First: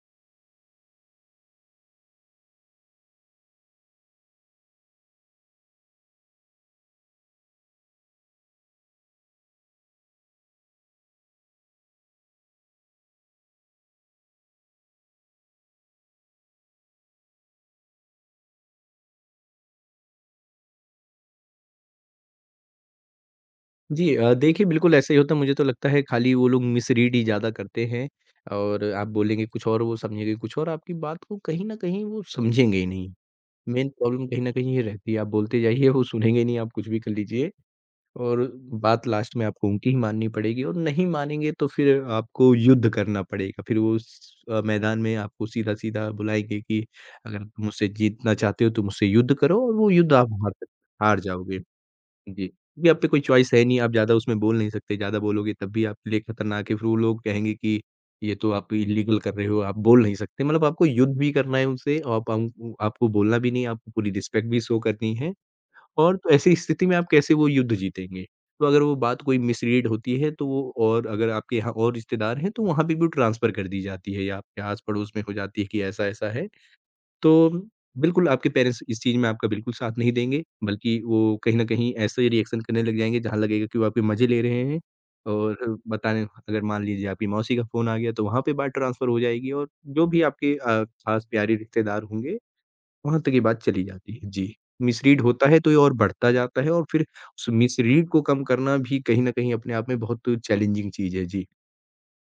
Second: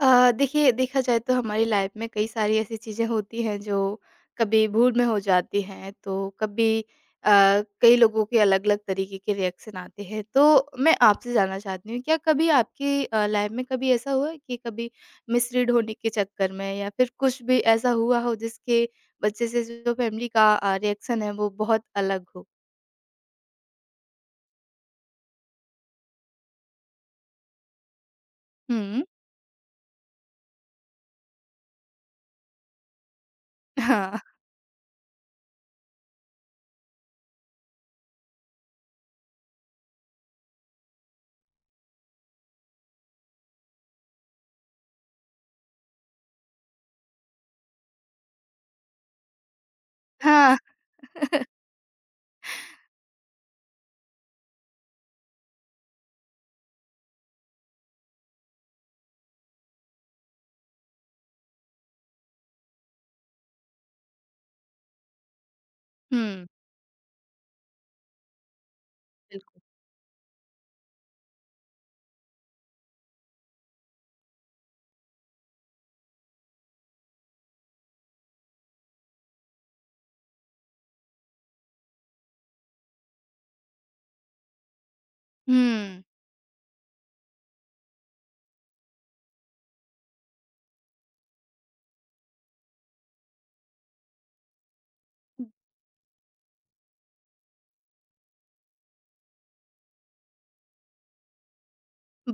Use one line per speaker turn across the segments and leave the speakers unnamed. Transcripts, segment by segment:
देखिए, देखा जाए तो हमारी लाइफ में कई सारी ऐसी चीज़ें होती हैं जो कभी भूल में हो जाती हैं, तो कभी अ, कई लोगों के अलग अलग तरीके के रिएक्शन आते हैं। तो मैं आपसे जानना चाहती हूँ, क्या कभी आपकी लाइफ में कभी ऐसा हुआ है कि कभी मिसरीड होने के चक्कर में या फिर कुछ भी ऐसा हुआ हो जिसके बच्चे से जो फैमिली का रिएक्शन है वो बहुत अलग हो?
जी देखिए, बिल्कुल ऐसा ही होता है। मुझे तो लगता है खाली वो लोग मिसरीड ही ज़्यादा करते हैं और
हुँ।
आप बोलेंगे कुछ और, वो समझेंगे कुछ और। आपकी बात को कहीं न कहीं वो समझेंगे ही नहीं। मेन
हाँ।
प्रॉब्लम कहीं न कहीं ये रहती है। आप बोलते जाइए, वो सुनेंगे ही नहीं, आप कुछ भी कर लीजिए और बात लास्ट में आपको उनकी ही माननी पड़ेगी और नहीं मानेंगे तो फिर आपको युद्ध करना पड़ेगा। फिर वो उस मैदान में आपको सीधा-सीधा बुलाएँगे कि अगर तुम मुझसे जीतना चाहते हो तो मुझसे युद्ध करो और वो युद्ध आप
हाँ।
हार जाओगे। जी, क्योंकि आप पे कोई चॉइस है नहीं, आप ज़्यादा उसमें बोल नहीं सकते, ज़्यादा बोलोगे तब भी आपके लिए खतरनाक है, फिर वो लोग कहेंगे कि ये तो आप इल्लीगल कर रहे हो, आप बोल नहीं सकते। मतलब आपको युद्ध भी करना है उनसे और आप अंक आपको बोलना भी नहीं, आपको पूरी रिस्पेक्ट भी शो करनी है और तो
हुँ।
ऐसी स्थिति में आप कैसे वो युद्ध जीतेंगे? तो अगर वो बात कोई
बिल्कुल।
मिसरीड होती है तो वो और अगर आपके यहाँ और रिश्तेदार हैं, तो वहाँ पे भी वो ट्रांसफ़र कर दी जाती है या आपके आस-पड़ोस में हो जाती है कि ऐसा-ऐसा है। तो बिल्कुल आपके पेरेंट्स इस चीज़ में आपका बिल्कुल साथ नहीं देंगे, बल्कि वो कहीं न कहीं ऐसे रिएक्शन करने लग जाएँगे जहाँ लगेगा कि वो आपके मज़े ले रहे हैं और
हुँ।
बताने अगर मान लीजिए आपकी मौसी का फ़ोन आ गया तो वहाँ पे बात ट्रांसफ़र हो जाएगी और जो भी आपके ख़ास प्यारे रिश्तेदार होंगे, वहाँ तक ये बात चली जाती है। जी, मिसरीड होता है तो ये और बढ़ता जाता है और फिर उस मिसरीड को कम करना भी कहीं न कहीं अपने आप में बहुत चैलेंजिंग चीज़ है। जी।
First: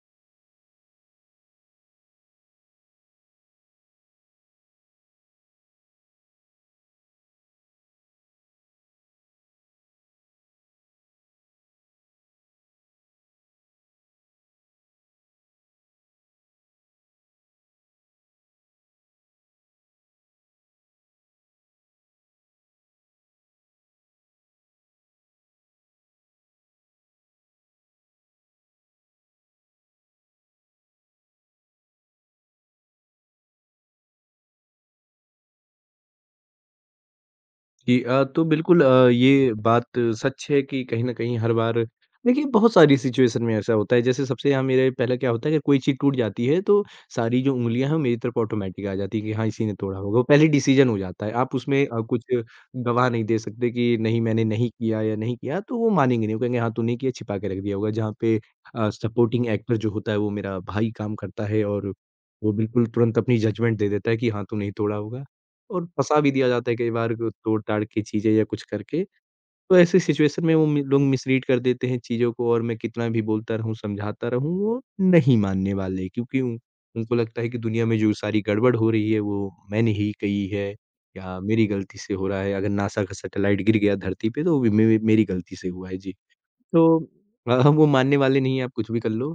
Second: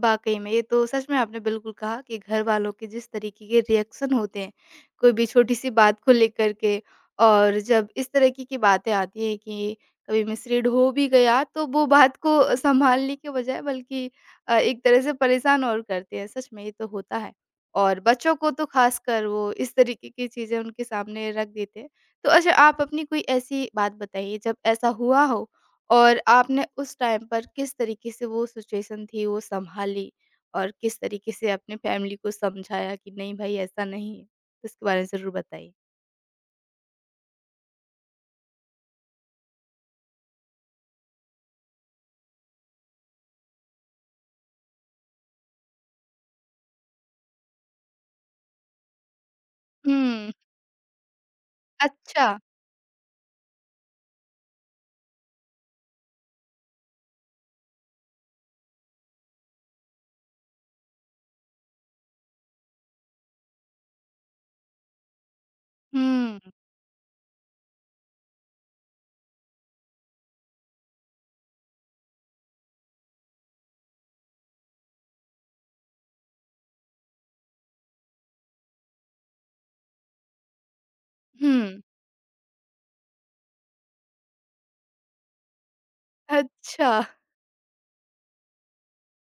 वाक़ई में, ये तो सच में आपने बिल्कुल कहा कि घरवालों के जिस तरीके के रिएक्शन होते हैं कोई भी छोटी-सी बात को लेकर के, और जब इस तरह की बातें आती हैं कि कभी मिसरीड हो भी गया, तो वो बात को सँभालने के बजाय बल्कि एक तरह से परेशान और करते हैं। सच में ये तो होता है, और बच्चों को तो ख़ासकर वो इस तरीके की चीज़ें उनके सामने रख देते हैं। तो अच्छा, आप अपनी कोई ऐसी बात बताइए जब ऐसा हुआ हो, और आपने उस टाइम पर किस तरीके से वो सिचुएशन थी वो संभाली, और किस तरीके से अपने फैमिली को समझाया कि नहीं भाई ऐसा नहीं है? तो इसके बारे में ज़रूर बताइए।
जी तो बिल्कुल ये बात सच है कि कहीं न कहीं हर बार देखिए बहुत सारी सिचुएशन में ऐसा होता है। जैसे सबसे यहाँ मेरे पहले क्या होता है कि कोई चीज़ टूट जाती है तो सारी जो उँगलियाँ हैं वो मेरी तरफ ऑटोमेटिक आ जाती है कि हाँ, इसी ने तोड़ा होगा। वो
हुँ।
पहले डिसीज़न हो जाता है। आप उसमें कुछ
अच्छा।
गवाह नहीं दे सकते कि नहीं मैंने नहीं किया या नहीं किया तो वो मानेंगे नहीं। वो कहेंगे हाँ, तूने किया छिपा के रख दिया होगा। जहाँ पे सपोर्टिंग एक्टर जो होता है वो मेरा भाई काम करता है और वो बिल्कुल तुरंत अपनी जजमेंट दे देता है कि हाँ, तूने ही तोड़ा होगा। और फँसा भी
हुँ।
दिया जाता है कई बार ग तोड़-ताड़ के चीज़ें या कुछ करके। तो ऐसी सिचुएशन में वो म लोग मिसरीड कर देते हैं चीज़ों को और मैं कितना भी बोलता रहूँ, समझाता रहूँ, वो नहीं मानने वाले क्योंकि उन उनको लगता है कि दुनिया में जो सारी गड़बड़ हो रही है, वो मैंने ही कही है या मेरी
हुँ।
गलती से हो रहा है। अगर नासा का सैटेलाइट गिर गया धरती पे, तो वो भी मे मेरी गलती से हुआ है। जी।
अच्छा।
तो हम वो मानने वाले नहीं हैं, आप कुछ भी कर लो।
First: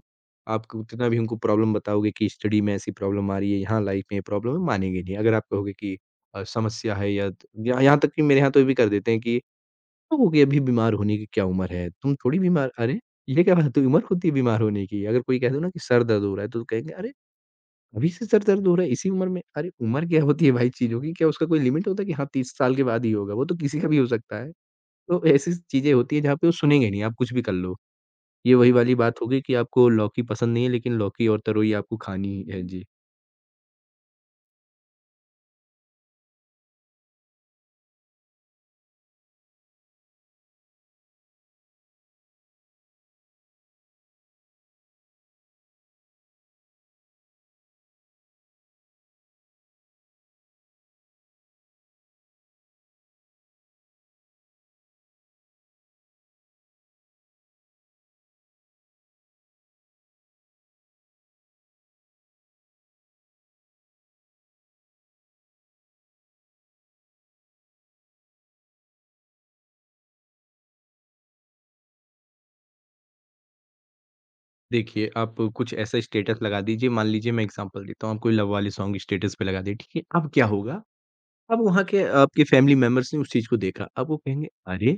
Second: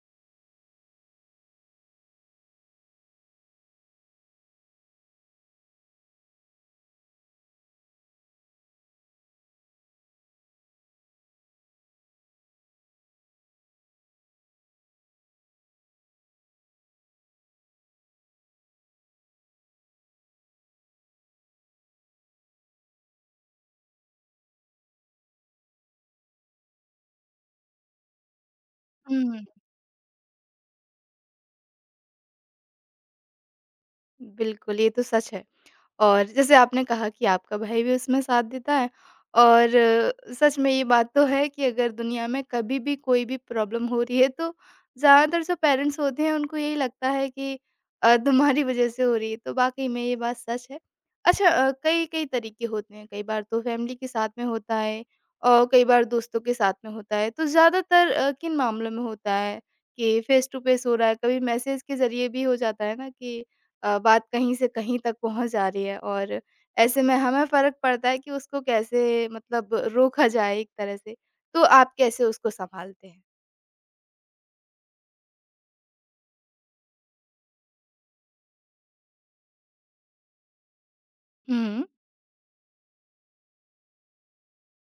आप कितना भी उनको प्रॉब्लम बताओगे कि स्टडी में ऐसी प्रॉब्लम आ रही है, यहाँ लाइफ में ये प्रॉब्लम है, मानेंगे नहीं। अगर आप कहोगे कि समस्या है या यहाँ तक कि मेरे यहाँ तो ये भी कर देते हैं कि, "लोगों की अभी बीमार होने की क्या उम्र है? तुम थोड़ी बीमार अरे! ये क्या बात हुई उम्र होती है बीमार होने की?" अगर कोई कह दो ना कि सर दर्द हो रहा है, तो कहेंगे, "अरे! अभी से सर दर्द हो रहा है, इसी उम्र में? अरे! उम्र क्या होती है भाई चीज़ों की? क्या उसका कोई लिमिट होता है कि हाँ, 30 साल के बाद ही होगा? वो तो किसी का भी हो सकता है।" तो ऐसी चीज़ें होती हैं जहाँ पे वो सुनेंगे नहीं, आप कुछ भी कर लो। ये वही वाली बात हो
हुँ।
गई कि आपको लौकी पसंद नहीं है, लेकिन लौकी और तरोई आपको खानी ही है। जी।
बिल्कुल, ये तो सच है। और जैसे आपने कहा कि आपका भाई भी उसमें साथ देता है, और सच में ये बात तो है कि अगर दुनिया में कभी भी कोई भी प्रॉब्लम हो रही है, तो ज़्यादातर जो पेरेंट्स होते हैं उनको यही लगता है कि तुम्हारी वजह से हो रही है। तो वाकई में ये बात सच है। अच्छा, कई कई तरीके होते हैं। कई बार तो फैमिली के साथ में होता है, और कई बार दोस्तों के साथ में होता है। तो ज़्यादातर किन मामलों में होता है कि फेस टू फेस हो रहा है, कभी मैसेज के ज़रिए भी हो जाता है ना कि बात कहीं से कहीं तक पहुँच जा रही है, और ऐसे में हमें फ़र्क पड़ता है कि उसको कैसे मतलब रोका जाए एक तरह से। तो आप कैसे उसको सँभालते हैं?
देखिए, आप कुछ ऐसा स्टेटस लगा दीजिए, मान लीजिए मैं एग्ज़ाम्पल देता हूँ, आप कोई लव वाले सॉन्ग स्टेटस पे लगा दिए, ठीक है? अब क्या होगा? अब
हुँ।
वहाँ के आपके फैमिली मेंबर्स ने उस चीज़ को देखा, अब वो कहेंगे, "अरे!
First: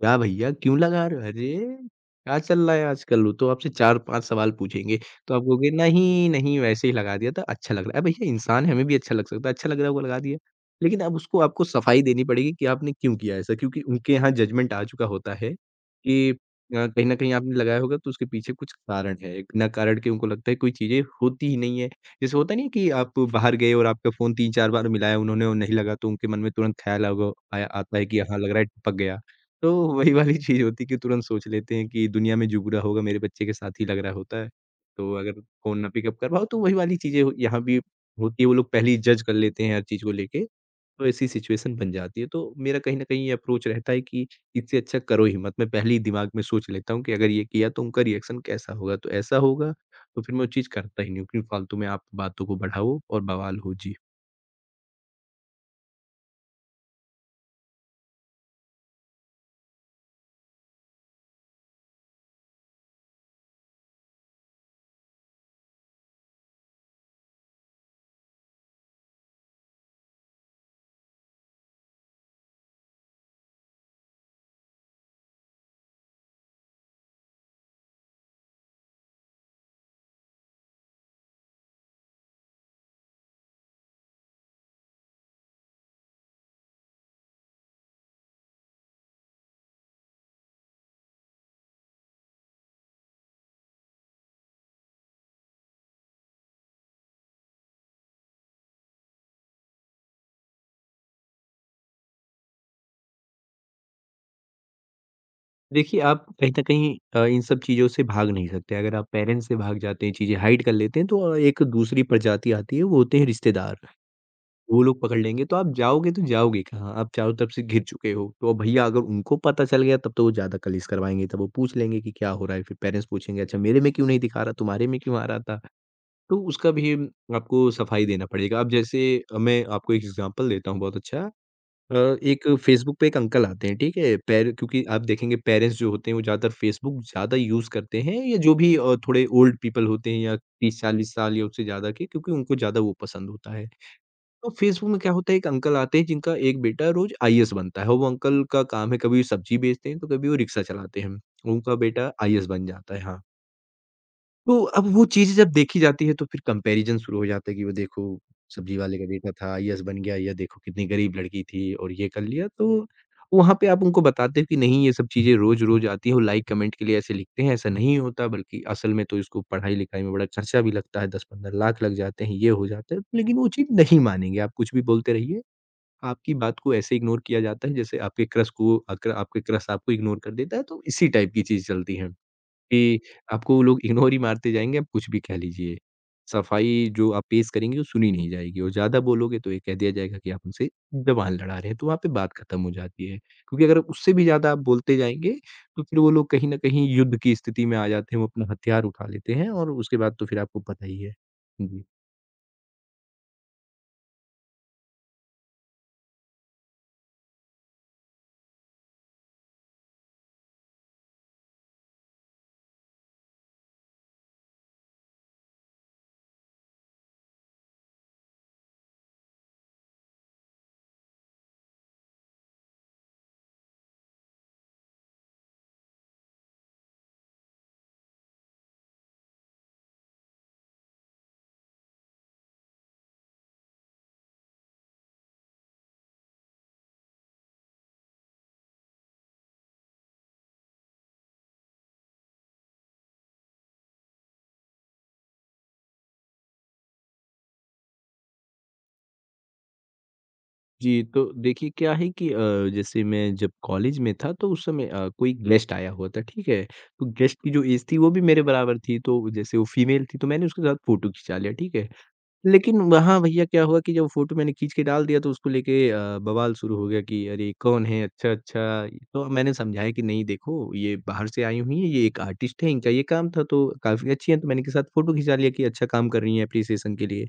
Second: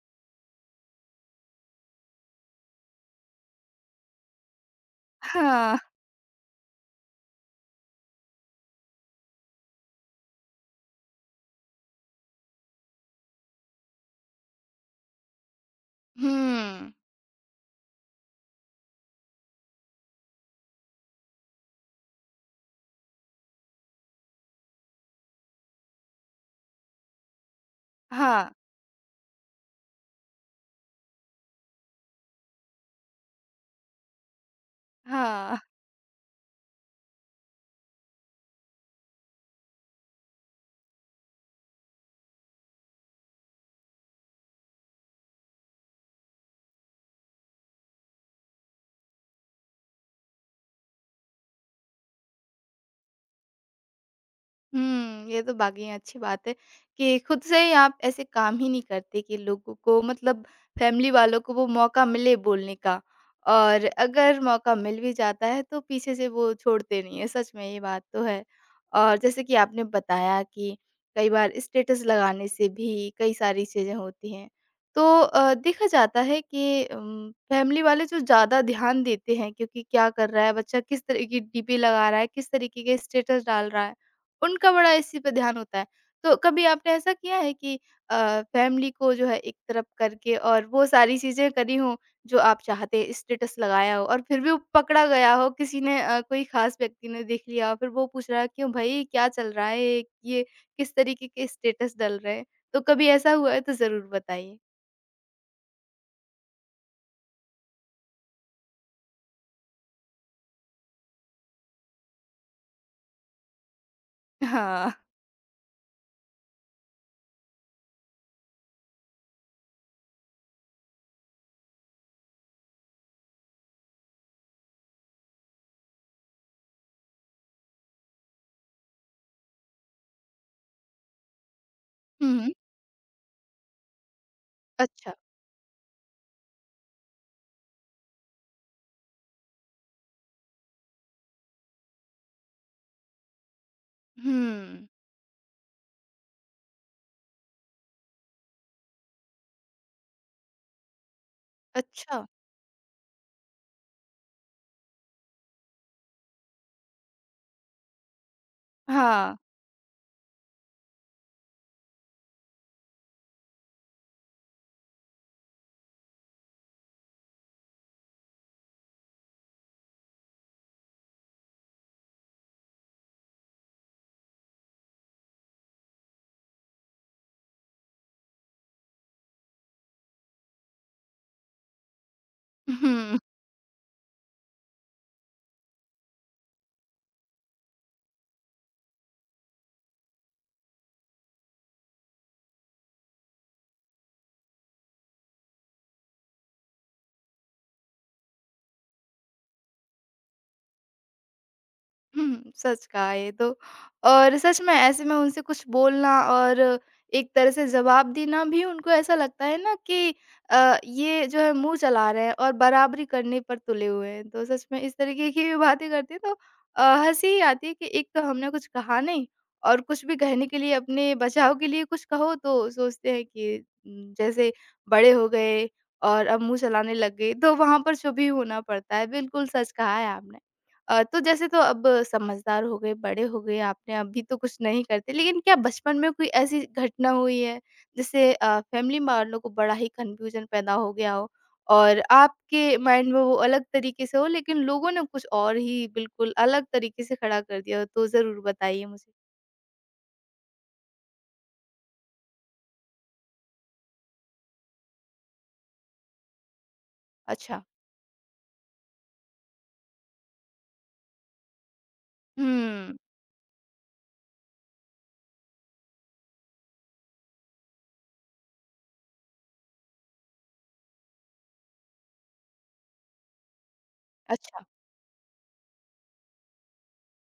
क्या भैया क्यों लगा रहे हो? अरे! क्या चल रहा है आजकल? वो तो आपसे 4-5 सवाल पूछेंगे, तो आप कहोगे
हाँ।
नहीं, नहीं वैसे ही लगा दिया था, अच्छा लग रहा है। भैया इंसान है, हमें भी अच्छा लग सकता है, अच्छा लग रहा होगा लगा दिया। लेकिन अब उसको आपको सफाई देनी पड़ेगी कि आपने क्यों किया ऐसा क्योंकि उनके यहाँ जजमेंट आ चुका होता है कि
हुँ।
कहीं न कहीं आपने लगाया होगा तो उसके पीछे कुछ कारण है। बिना कारण के उनको लगता है कोई चीज़ें होती ही नहीं है। जैसे होता नहीं है कि आप बाहर गए और आपका फ़ोन 3-4 बार मिलाया उन्होंने और नहीं लगा तो उनके मन में तुरंत ख़्याल आगा आया आता है कि हाँ, लग
हाँ।
रहा है टपक गया। तो वही वाली चीज़ होती है कि तुरंत सोच लेते हैं कि दुनिया में जो बुरा होगा मेरे बच्चे के साथ ही लग रहा होता है। तो अगर
हाँ।
फ़ोन ना पिकअप कर पाओ तो वही वाली चीज़ें हो यहाँ भी होती है, वो लोग पहले ही जज कर लेते हैं हर चीज़ को लेके, तो ऐसी सिचुएशन बन जाती है। तो मेरा कहीं न कहीं ये अप्रोच रहता है कि इससे अच्छा करो ही मत। मैं पहले ही दिमाग में सोच लेता हूँ कि अगर ये किया तो उनका रिएक्शन कैसा होगा, तो ऐसा होगा तो फिर मैं वो चीज़ करता ही नहीं हूँ। क्योंकि फालतू में आप बातों को बढ़ाओ और बवाल हो। जी।
हुँ, ये तो वाक़ई अच्छी बात है कि खुद से ही आप ऐसे काम ही नहीं करते कि लोगों को मतलब फैमिली वालों को वो मौका मिले बोलने का। और अगर मौका मिल भी जाता है तो पीछे से वो छोड़ते नहीं हैं, सच में ये बात तो है। और जैसे कि आपने बताया कि कई बार स्टेटस लगाने से भी कई सारी चीज़ें होती हैं। तो देखा जाता है कि फैमिली वाले जो ज़्यादा ध्यान देते हैं, क्योंकि क्या कर रहा है बच्चा, किस तरह की डीपी लगा रहा है, किस तरीके के स्टेटस डाल रहा है। उनका बड़ा इसी पे ध्यान होता है। तो कभी आपने ऐसा किया है कि फैमिली को जो है एक तरफ करके और वो सारी चीज़ें करी हों जो आप चाहते, स्टेटस लगाया हो, और फिर भी वो पकड़ा गया हो, किसी ने कोई ख़ास व्यक्ति ने देख लिया हो, फिर वो पूछ रहा है, "क्यों भई क्या चल रहा है? ये किस तरीके के स्टेटस डल रहे हैं?" तो कभी ऐसा हुआ है तो ज़रूर बताइए।
देखिए, आप कहीं न कहीं इन सब चीज़ों से भाग नहीं सकते। अगर आप पेरेंट्स से भाग जाते हैं, चीज़ें हाइड कर लेते हैं, तो एक दूसरी प्रजाति आती है, वो होते हैं रिश्तेदार। वो
हाँ।
लोग पकड़ लेंगे, तो आप जाओगे तो जाओगे कहाँ? आप चारों तरफ से घिर चुके हो। तो अब भैया अगर उनको पता चल गया, तब तो वो ज़्यादा कलेश करवाएँगे, तब वो पूछ लेंगे कि क्या हो रहा है? फिर पेरेंट्स पूछेंगे, "अच्छा, मेरे में क्यों नहीं दिखा रहा? तुम्हारे में क्यों आ रहा था?" तो उसका भी आपको सफाई देना पड़ेगा। अब जैसे मैं आपको एक एग्ज़ाम्पल देता हूँ बहुत अच्छा। अ,
हुँ।
एक
हुँ।
फ़ेसबुक पे एक अंकल आते हैं, ठीक है? पैर क्योंकि आप
अच्छा।
देखेंगे पेरेंट्स जो होते हैं वो ज़्यादातर फ़ेसबुक ज़्यादा यूज़ करते हैं या जो भी थोड़े ओल्ड पीपल होते हैं या 30-40 साल या उससे ज़्यादा के क्योंकि उनको ज़्यादा वो पसंद होता है। तो
हुँ।
फ़ेसबुक में क्या होता है एक अंकल आते हैं जिनका एक बेटा रोज़ आईएएस बनता है और वो अंकल का काम है कभी सब्ज़ी बेचते हैं तो कभी वो रिक्शा चलाते हैं। उनका बेटा
अच्छा।
आईएएस बन जाता है। हाँ। तो अब वो चीज़ें जब देखी जाती है तो फिर कंपैरिज़न शुरू हो जाता है कि वो देखो सब्ज़ी वाले का बेटा
हाँ।
था, ये बन गया, ये देखो कितनी गरीब लड़की थी और ये कर लिया। तो वहाँ पे आप उनको बताते हो कि नहीं ये सब चीज़ें रोज़-रोज़ आती हैं, वो लाइक कमेंट के लिए ऐसे लिखते हैं, ऐसा नहीं होता बल्कि असल में तो इसको पढ़ाई-लिखाई में बड़ा खर्चा भी लगता है, 10-15 लाख लग जाते हैं, ये हो जाता है। तो लेकिन वो चीज़ नहीं मानेंगे, आप कुछ भी बोलते रहिए, आपकी बात को ऐसे इग्नोर किया जाता है जैसे आपके क्रश आपको इग्नोर कर देता है, तो इसी टाइप की चीज़ चलती है। कि
हुँ।
आपको लोग इग्नोर ही मारते जाएँगे, आप कुछ भी कह लीजिए। सफाई जो आप पेश करेंगे, वो सुनी नहीं जाएगी और ज़्यादा बोलोगे तो ये कह दिया जाएगा कि आप उनसे ज़बान लड़ा रहे हैं, तो वहाँ पे बात खत्म हो जाती है। क्योंकि अगर उससे भी ज़्यादा आप बोलते जाएँगे, तो फिर वो लोग कहीं न कहीं युद्ध की स्थिति में आ जाते हैं, वो अपना हथियार उठा लेते हैं और उसके बाद तो फिर आपको पता ही है। जी।
हुँ, सच कहा ये तो। और सच में ऐसे में उनसे कुछ बोलना और एक तरह से जवाब देना भी, उनको ऐसा लगता है ना कि ये जो है मुँह चला रहे हैं और बराबरी करने पर तुले हुए हैं। तो सच में इस तरीके की भी बातें करते हैं, तो हँसी ही आती है कि एक तो हमने कुछ कहा नहीं, और कुछ भी कहने के लिए अपने बचाव के लिए कुछ कहो तो सोचते हैं कि जैसे बड़े हो गए और अब मुँह चलाने लग गए। तो वहाँ पर चुप ही होना पड़ता है। बिल्कुल सच कहा है आपने। तो जैसे तो अब समझदार हो गए, बड़े हो गए, आपने अभी तो कुछ नहीं करते, लेकिन क्या बचपन में कोई ऐसी घटना हुई है जिससे फैमिली वालों को बड़ा ही कन्फ्यूज़न पैदा हो गया हो, और आपके माइंड में वो अलग तरीके से हो, लेकिन लोगों ने कुछ और ही बिल्कुल अलग तरीके से खड़ा कर दिया हो? तो ज़रूर बताइए मुझे।
जी, तो देखिए क्या है कि जैसे मैं जब कॉलेज में था तो उस समय कोई गेस्ट आया हुआ था, ठीक है? तो गेस्ट की जो
अच्छा।
एज थी वो भी मेरे बराबर थी, तो जैसे वो फीमेल थी तो मैंने उसके साथ फ़ोटो खिंचा लिया, ठीक है? लेकिन
हुँ।
वहाँ भैया क्या हुआ कि जब फ़ोटो मैंने खींच के डाल दिया तो उसको लेके बवाल शुरू हो गया कि अरे कौन है? अच्छा, अच्छा। तो मैंने समझाया कि नहीं, देखो ये बाहर से आई हुई हैं, ये एक आर्टिस्ट हैं, इनका ये काम था तो काफ़ी अच्छी हैं, तो मैंने
अच्छा।
इनके साथ फ़ोटो खिंचा लिया कि अच्छा काम कर रही हैं, एप्रिसिएशन के लिए।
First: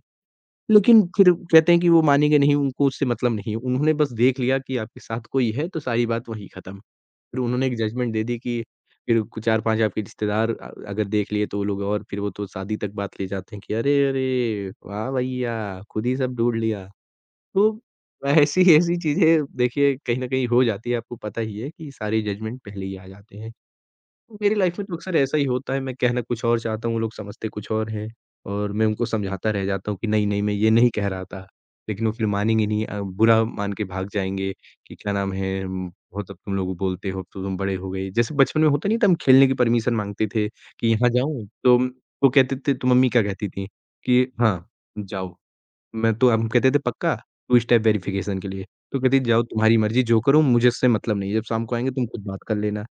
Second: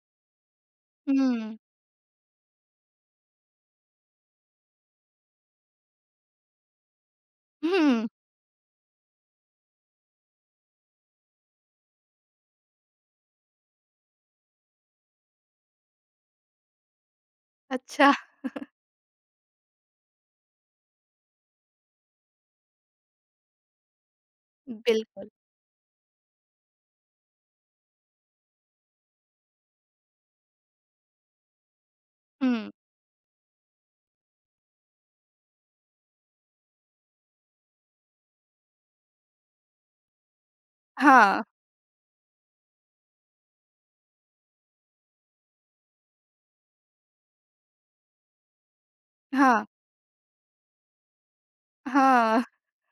लेकिन फिर
हुँ।
कहते हैं कि वो मानेंगे नहीं, उनको उससे मतलब नहीं है। उन्होंने बस देख लिया कि आपके साथ कोई है, तो सारी बात वहीं खत्म। फिर उन्होंने एक
हुँ।
जजमेंट दे दी कि फिर कु 4-5 आपके रिश्तेदार अगर देख लिए, तो वो लोग और फिर वो तो शादी तक बात ले जाते हैं कि अरे, अरे! वाह भैया! खुद ही सब ढूँढ लिया। तो
अच्छा।
ऐसी-ऐसी चीज़ें देखिए कहीं न कहीं हो जाती है, आपको पता ही है कि सारे जजमेंट पहले ही आ जाते हैं। मेरी लाइफ में तो अक्सर
बिल्कुल।
ऐसा ही होता है, मैं कहना कुछ और चाहता हूँ, वो लोग समझते कुछ और हैं, और मैं उनको समझाता रह जाता हूँ कि नहीं-नहीं, मैं ये नहीं कह रहा था। लेकिन वो फिर मानेंगे
हुँ।
नहीं, बुरा मान के भाग जाएँगे कि क्या नाम है, बहुत अब तुम लोग बोलते हो, अब तो तुम बड़े हो गए। जैसे बचपन में होता नहीं था, हम खेलने की परमिशन माँगते थे कि यहाँ
हाँ।
जाऊँ? तो वो कहते थे, तो मम्मी क्या कहती थी कि हाँ, जाओ। मैं तो हम कहते थे पक्का? 2 स्टेप वेरिफिकेशन के लिए। तो कहती जाओ,
हाँ।
तुम्हारी मर्ज़ी, जो करो मुझसे मतलब नहीं है, जब शाम को आएँगे तुम खुद
हाँ।
बात कर लेना।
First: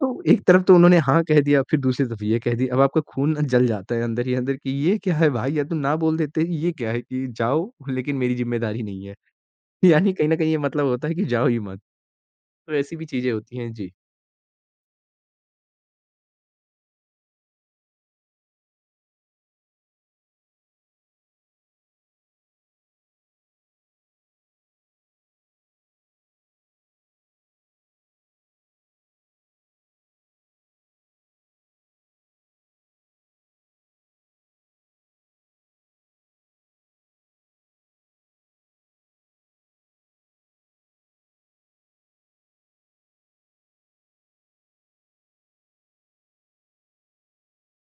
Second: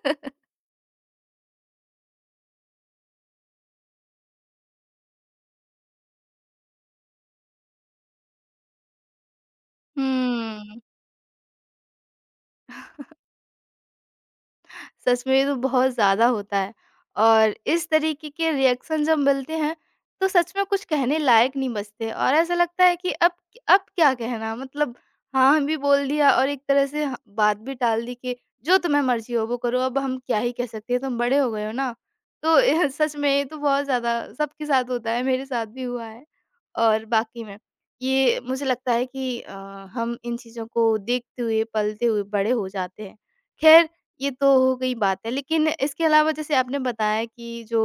तो एक तरफ तो उन्होंने हाँ कह दिया, फिर दूसरी तरफ ये कह दिया। अब आपका खून ना जल जाता है अंदर ही अंदर कि ये क्या है भाई? या तो ना बोल देते, ये क्या है कि जाओ लेकिन मेरी ज़िम्मेदारी नहीं है। यानी कहीं न कहीं ये
हुँ।
मतलब होता है कि जाओ ही मत। तो ऐसी भी चीज़ें होती हैं। जी।
सच में ये तो बहुत ज़्यादा होता है, और इस तरीके के रिएक्शन जब मिलते हैं, तो सच में कुछ कहने लायक नहीं बचते, और ऐसा लगता है कि अब क्या कहना, मतलब हाँ, हम भी बोल दिया और एक तरह से ह बात भी टाल दी कि जो तुम्हें मर्ज़ी हो वो करो, अब हम क्या ही कह सकते हैं, तुम बड़े हो गए हो ना। तो एह सच में, ये तो बहुत ज़्यादा सबके साथ होता है, मेरे साथ भी हुआ है। और बाकी में ये मुझे लगता है कि हम इन चीज़ों को देखते हुए, पलते हुए बड़े हो जाते हैं। ख़ैर, ये तो हो गई बात है। लेकिन इसके अलावा, जैसे आपने बताया कि जो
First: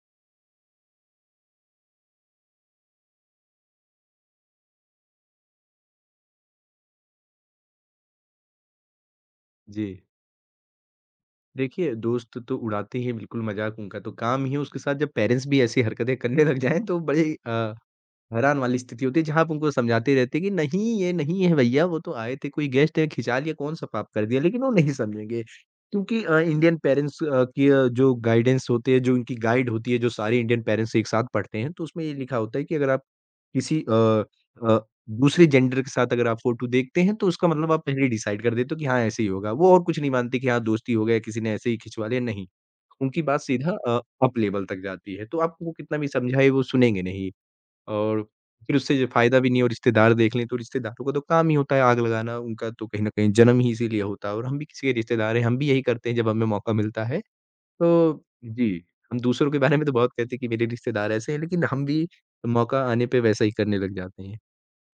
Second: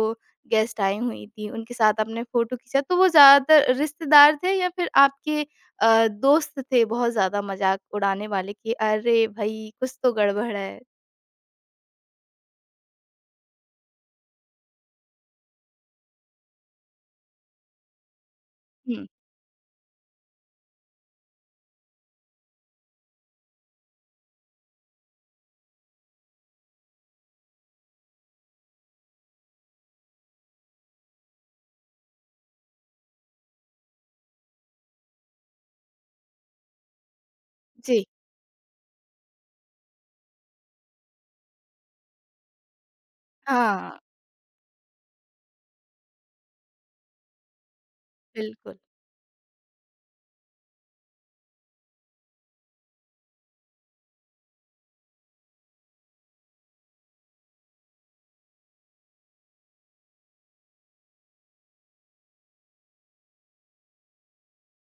गेस्ट आई हुई थीं, उनके साथ आपने फ़ोटो खींचा, तो वो ज़्यादातर रिश्तेदार थे या फिर आपके दोस्त थे बहुत ज़्यादा मज़ाक उड़ाने वाले कि "अरे भई,
जी।
कुछ तो गड़बड़ है"?
देखिए, दोस्त तो उड़ाते ही हैं बिल्कुल मज़ाक, उनका तो काम ही है, उसके साथ जब पेरेंट्स भी ऐसी हरकतें करने लग जाएँ, तो बड़े हैरान वाली स्थिति
हुँ।
होती है, जहाँ आप उनको समझाते रहते हैं कि नहीं, ये नहीं है भैया, वो तो आए थे, कोई गेस्ट है, खिंचा लिया, कौन सा पाप कर दिया, लेकिन वो नहीं समझेंगे, क्योंकि इंडियन पेरेंट्स की जो गाइडेंस होते हैं, जो उनकी गाइड होती है जो सारे इंडियन पेरेंट्स एक साथ पढ़ते हैं, तो उसमें ये लिखा होता है कि अगर आप किसी अ, दूसरे जेंडर के साथ अगर आप फोटो देखते हैं, तो उसका मतलब आप
जी।
पहले डिसाइड कर देते हो कि हाँ ऐसे ही होगा वो, और कुछ नहीं मानते कि हाँ, दोस्ती हो गया, किसी ने ऐसे ही खिंचवा लिया, नहीं, उनकी बात सीधा
हाँ।
अप लेवल तक जाती है, तो आपको कितना भी समझाए वो सुनेंगे नहीं। और फिर
बिल्कुल।
उससे जो फ़ायदा भी नहीं है, और रिश्तेदार देख लें, तो रिश्तेदारों का तो काम ही होता है आग लगाना, उनका तो कहीं न कहीं जन्म ही इसीलिए होता है, और हम भी किसी के रिश्तेदार हैं, हम भी यही करते हैं जब हमें मौका मिलता है। तो जी, हम दूसरों के बारे में तो बहुत कहते हैं कि मेरे रिश्तेदार ऐसे हैं, लेकिन हम भी मौका आने पे वैसा ही करने लग जाते हैं।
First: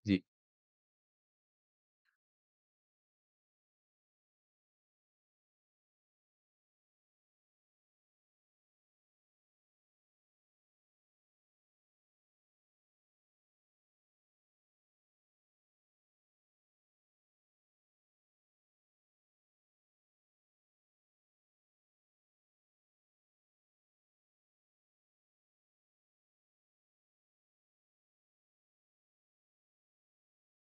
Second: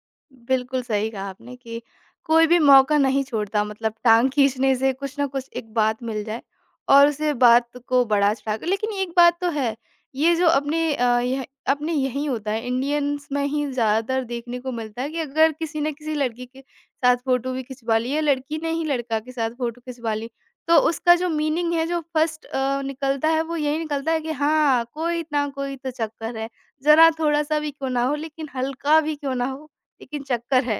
जी।
बिल्कुल सही कहा आपने कि कोई भी मौका नहीं छोड़ता, मतलब टाँग खींचने से कुछ ना कुछ एक बात मिल जाए और उसे बात को बढ़ा चढ़ा कर। लेकिन एक बात तो है, ये जो अपने यह अपने यहीं होता है, इंडियंस में ही ज़्यादातर देखने को मिलता है कि अगर किसी ने किसी लड़की के साथ फ़ोटो भी खिंचवा ली, या लड़की ने ही लड़का के साथ फ़ोटो खिंचवा ली, तो उसका जो मीनिंग है जो फर्स्ट निकलता है, वो यही निकलता है कि हाँ, कोई ना कोई तो चक्कर है। ज़रा थोड़ा-सा भी क्यों ना हो, लेकिन हल्का भी क्यों ना हो, लेकिन चक्कर है।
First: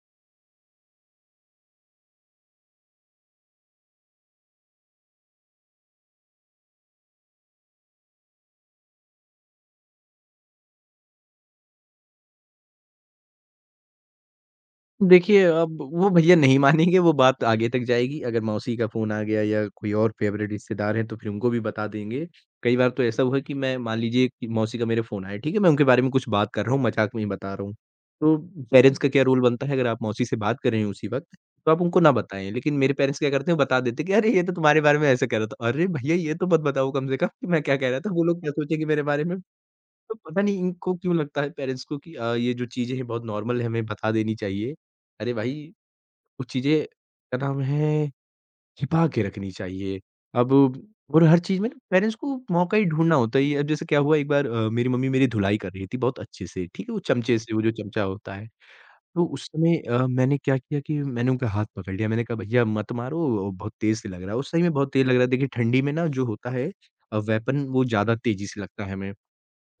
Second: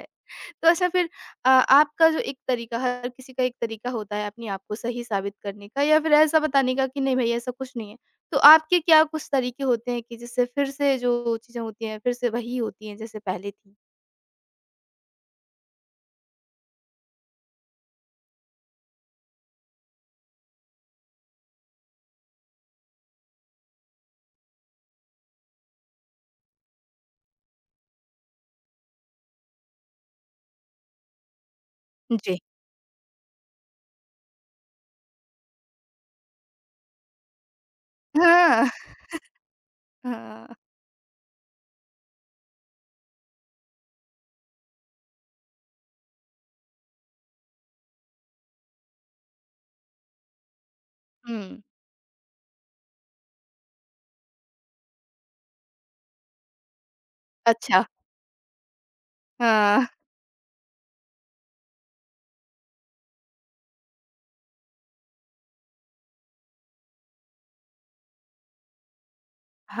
तो अच्छा, फिर आपका जो एक तरीका, हर किसी का एक तरीका होता है अपने आप को सही साबित करने का, या फिर ऐसा बताने का कि नहीं भई ऐसा कुछ नहीं है। तो आपके क्या कुछ तरीके होते हैं कि जिससे फिर से जो चीज़ें होती हैं फिर से वही होती हैं जैसे पहले थी?
देखिए, अब वो भैया नहीं मानेंगे, वो बात आगे तक जाएगी। अगर मौसी का फ़ोन आ गया या कोई और फ़ेवरेट रिश्तेदार हैं, तो फिर उनको भी बता देंगे। कई बार तो ऐसा हुआ है कि मैं, मान लीजिए कि मौसी का मेरे फ़ोन आया, ठीक है? मैं उनके बारे में कुछ बात कर रहा हूँ, मज़ाक में ही बता रहा हूँ। तो पेरेंट्स का क्या रोल बनता है, अगर आप मौसी से बात कर रहे हैं उसी वक़्त, तो आप उनको ना
जी।
बताएँ। लेकिन मेरे पेरेंट्स क्या करते हैं, बता देते हैं कि, "अरे! ये तो तुम्हारे बारे में ऐसे कह रहा था।" अरे! भैया, ये तो मत बताओ कम से कम कि मैं क्या कह रहा था। वो लोग क्या
हाँ।
सोचेंगे मेरे बारे में। तो पता
हाँ।
नहीं इनको क्यों लगता है पेरेंट्स को कि ये जो चीज़ें हैं बहुत नॉर्मल है, हमें बता देनी चाहिए। अरे भाई, कुछ चीज़ें क्या नाम है, छिपा के रखनी चाहिए। अब और हर चीज़
हुँ।
में ना पेरेंट्स को मौका ही ढूँढना होता ही है। अब जैसे क्या हुआ एक बार, मेरी मम्मी मेरी धुलाई कर रही थी बहुत अच्छे से, ठीक है? वो चमचे से, वो जो
अच्छा।
चमचा होता है। तो उस समय
हाँ।
मैंने क्या किया कि मैंने उनका हाथ पकड़ लिया। मैंने कहा भैया मत मारो, वो बहुत तेज़ से लग रहा है। और सही में बहुत तेज़ लग रहा है। देखिए, ठंडी में ना जो होता है, वेपन वो ज़्यादा तेज़ी से लगता है हमें।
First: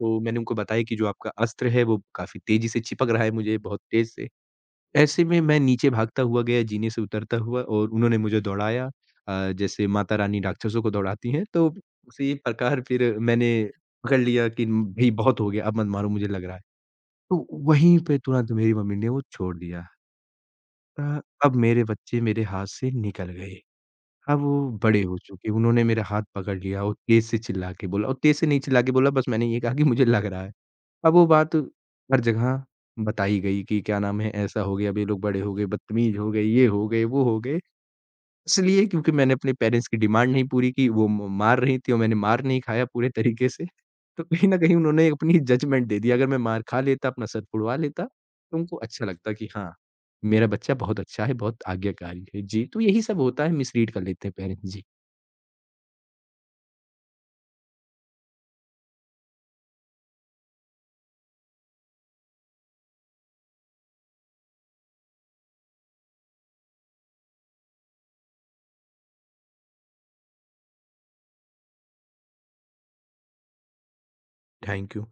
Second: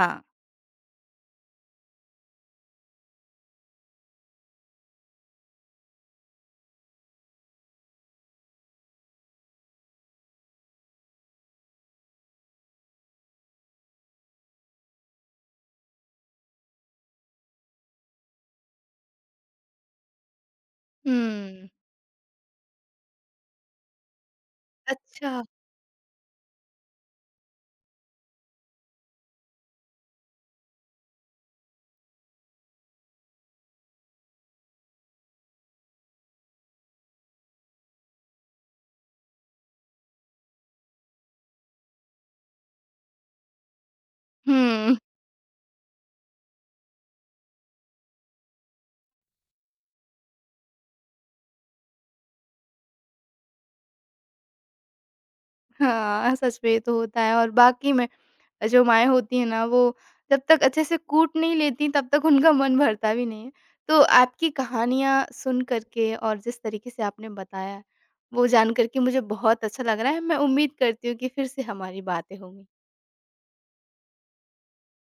तो मैंने उनको बताया कि जो आपका अस्त्र है वो काफ़ी तेज़ी से चिपक रहा है, मुझे बहुत तेज़ से। ऐसे में मैं नीचे भागता हुआ गया, जीने से उतरता हुआ, और उन्होंने मुझे दौड़ाया, जैसे माता रानी राक्षसों को दौड़ाती हैं, तो उसी प्रकार फिर मैंने पकड़ लिया कि भई बहुत हो गया, अब मत मारो, मुझे लग रहा है। तो वहीं पे तुरंत मेरी मम्मी ने वो छोड़ दिया। अब
हुँ।
मेरे बच्चे मेरे हाथ से निकल गए। अब वो बड़े हो
अच्छा।
चुके, उन्होंने मेरा हाथ पकड़ लिया और तेज़ से चिल्ला के बोला, और तेज़ से नहीं चिल्ला के बोला, बस मैंने ये कहा कि मुझे लग रहा है। अब वो बात हर जगह बताई गई कि क्या नाम है, ऐसा हो गया, अब ये लोग बड़े हो गए, बदतमीज़ हो गए, ये हो गए, वो हो गए। इसलिए क्योंकि मैंने अपने पेरेंट्स की डिमांड नहीं पूरी की, वो म मार रही थीं और मैंने मार नहीं खाया पूरे तरीके से। तो कहीं न कहीं
हुँ।
उन्होंने अपनी जजमेंट दे दी। अगर मैं मार खा लेता, अपना सर फुड़वा लेता, तो उनको अच्छा लगता कि हाँ, मेरा बच्चा बहुत अच्छा है, बहुत आज्ञाकारी है। जी, तो यही सब होता है, मिसरीड कर लेते हैं पेरेंट्स। जी,
हाँ, सच में ये तो होता है, और वाक़ई में जो माएँ होती हैं ना, वो जब तक अच्छे से कूट नहीं लेती, तब तक उनका मन भरता भी नहीं है। तो आपकी कहानियाँ सुन कर के, और जिस तरीके से आपने बताया, वो जान कर के मुझे बहुत अच्छा लग रहा है। मैं उम्मीद करती हूँ कि फिर से हमारी बातें होंगी।
Thank you.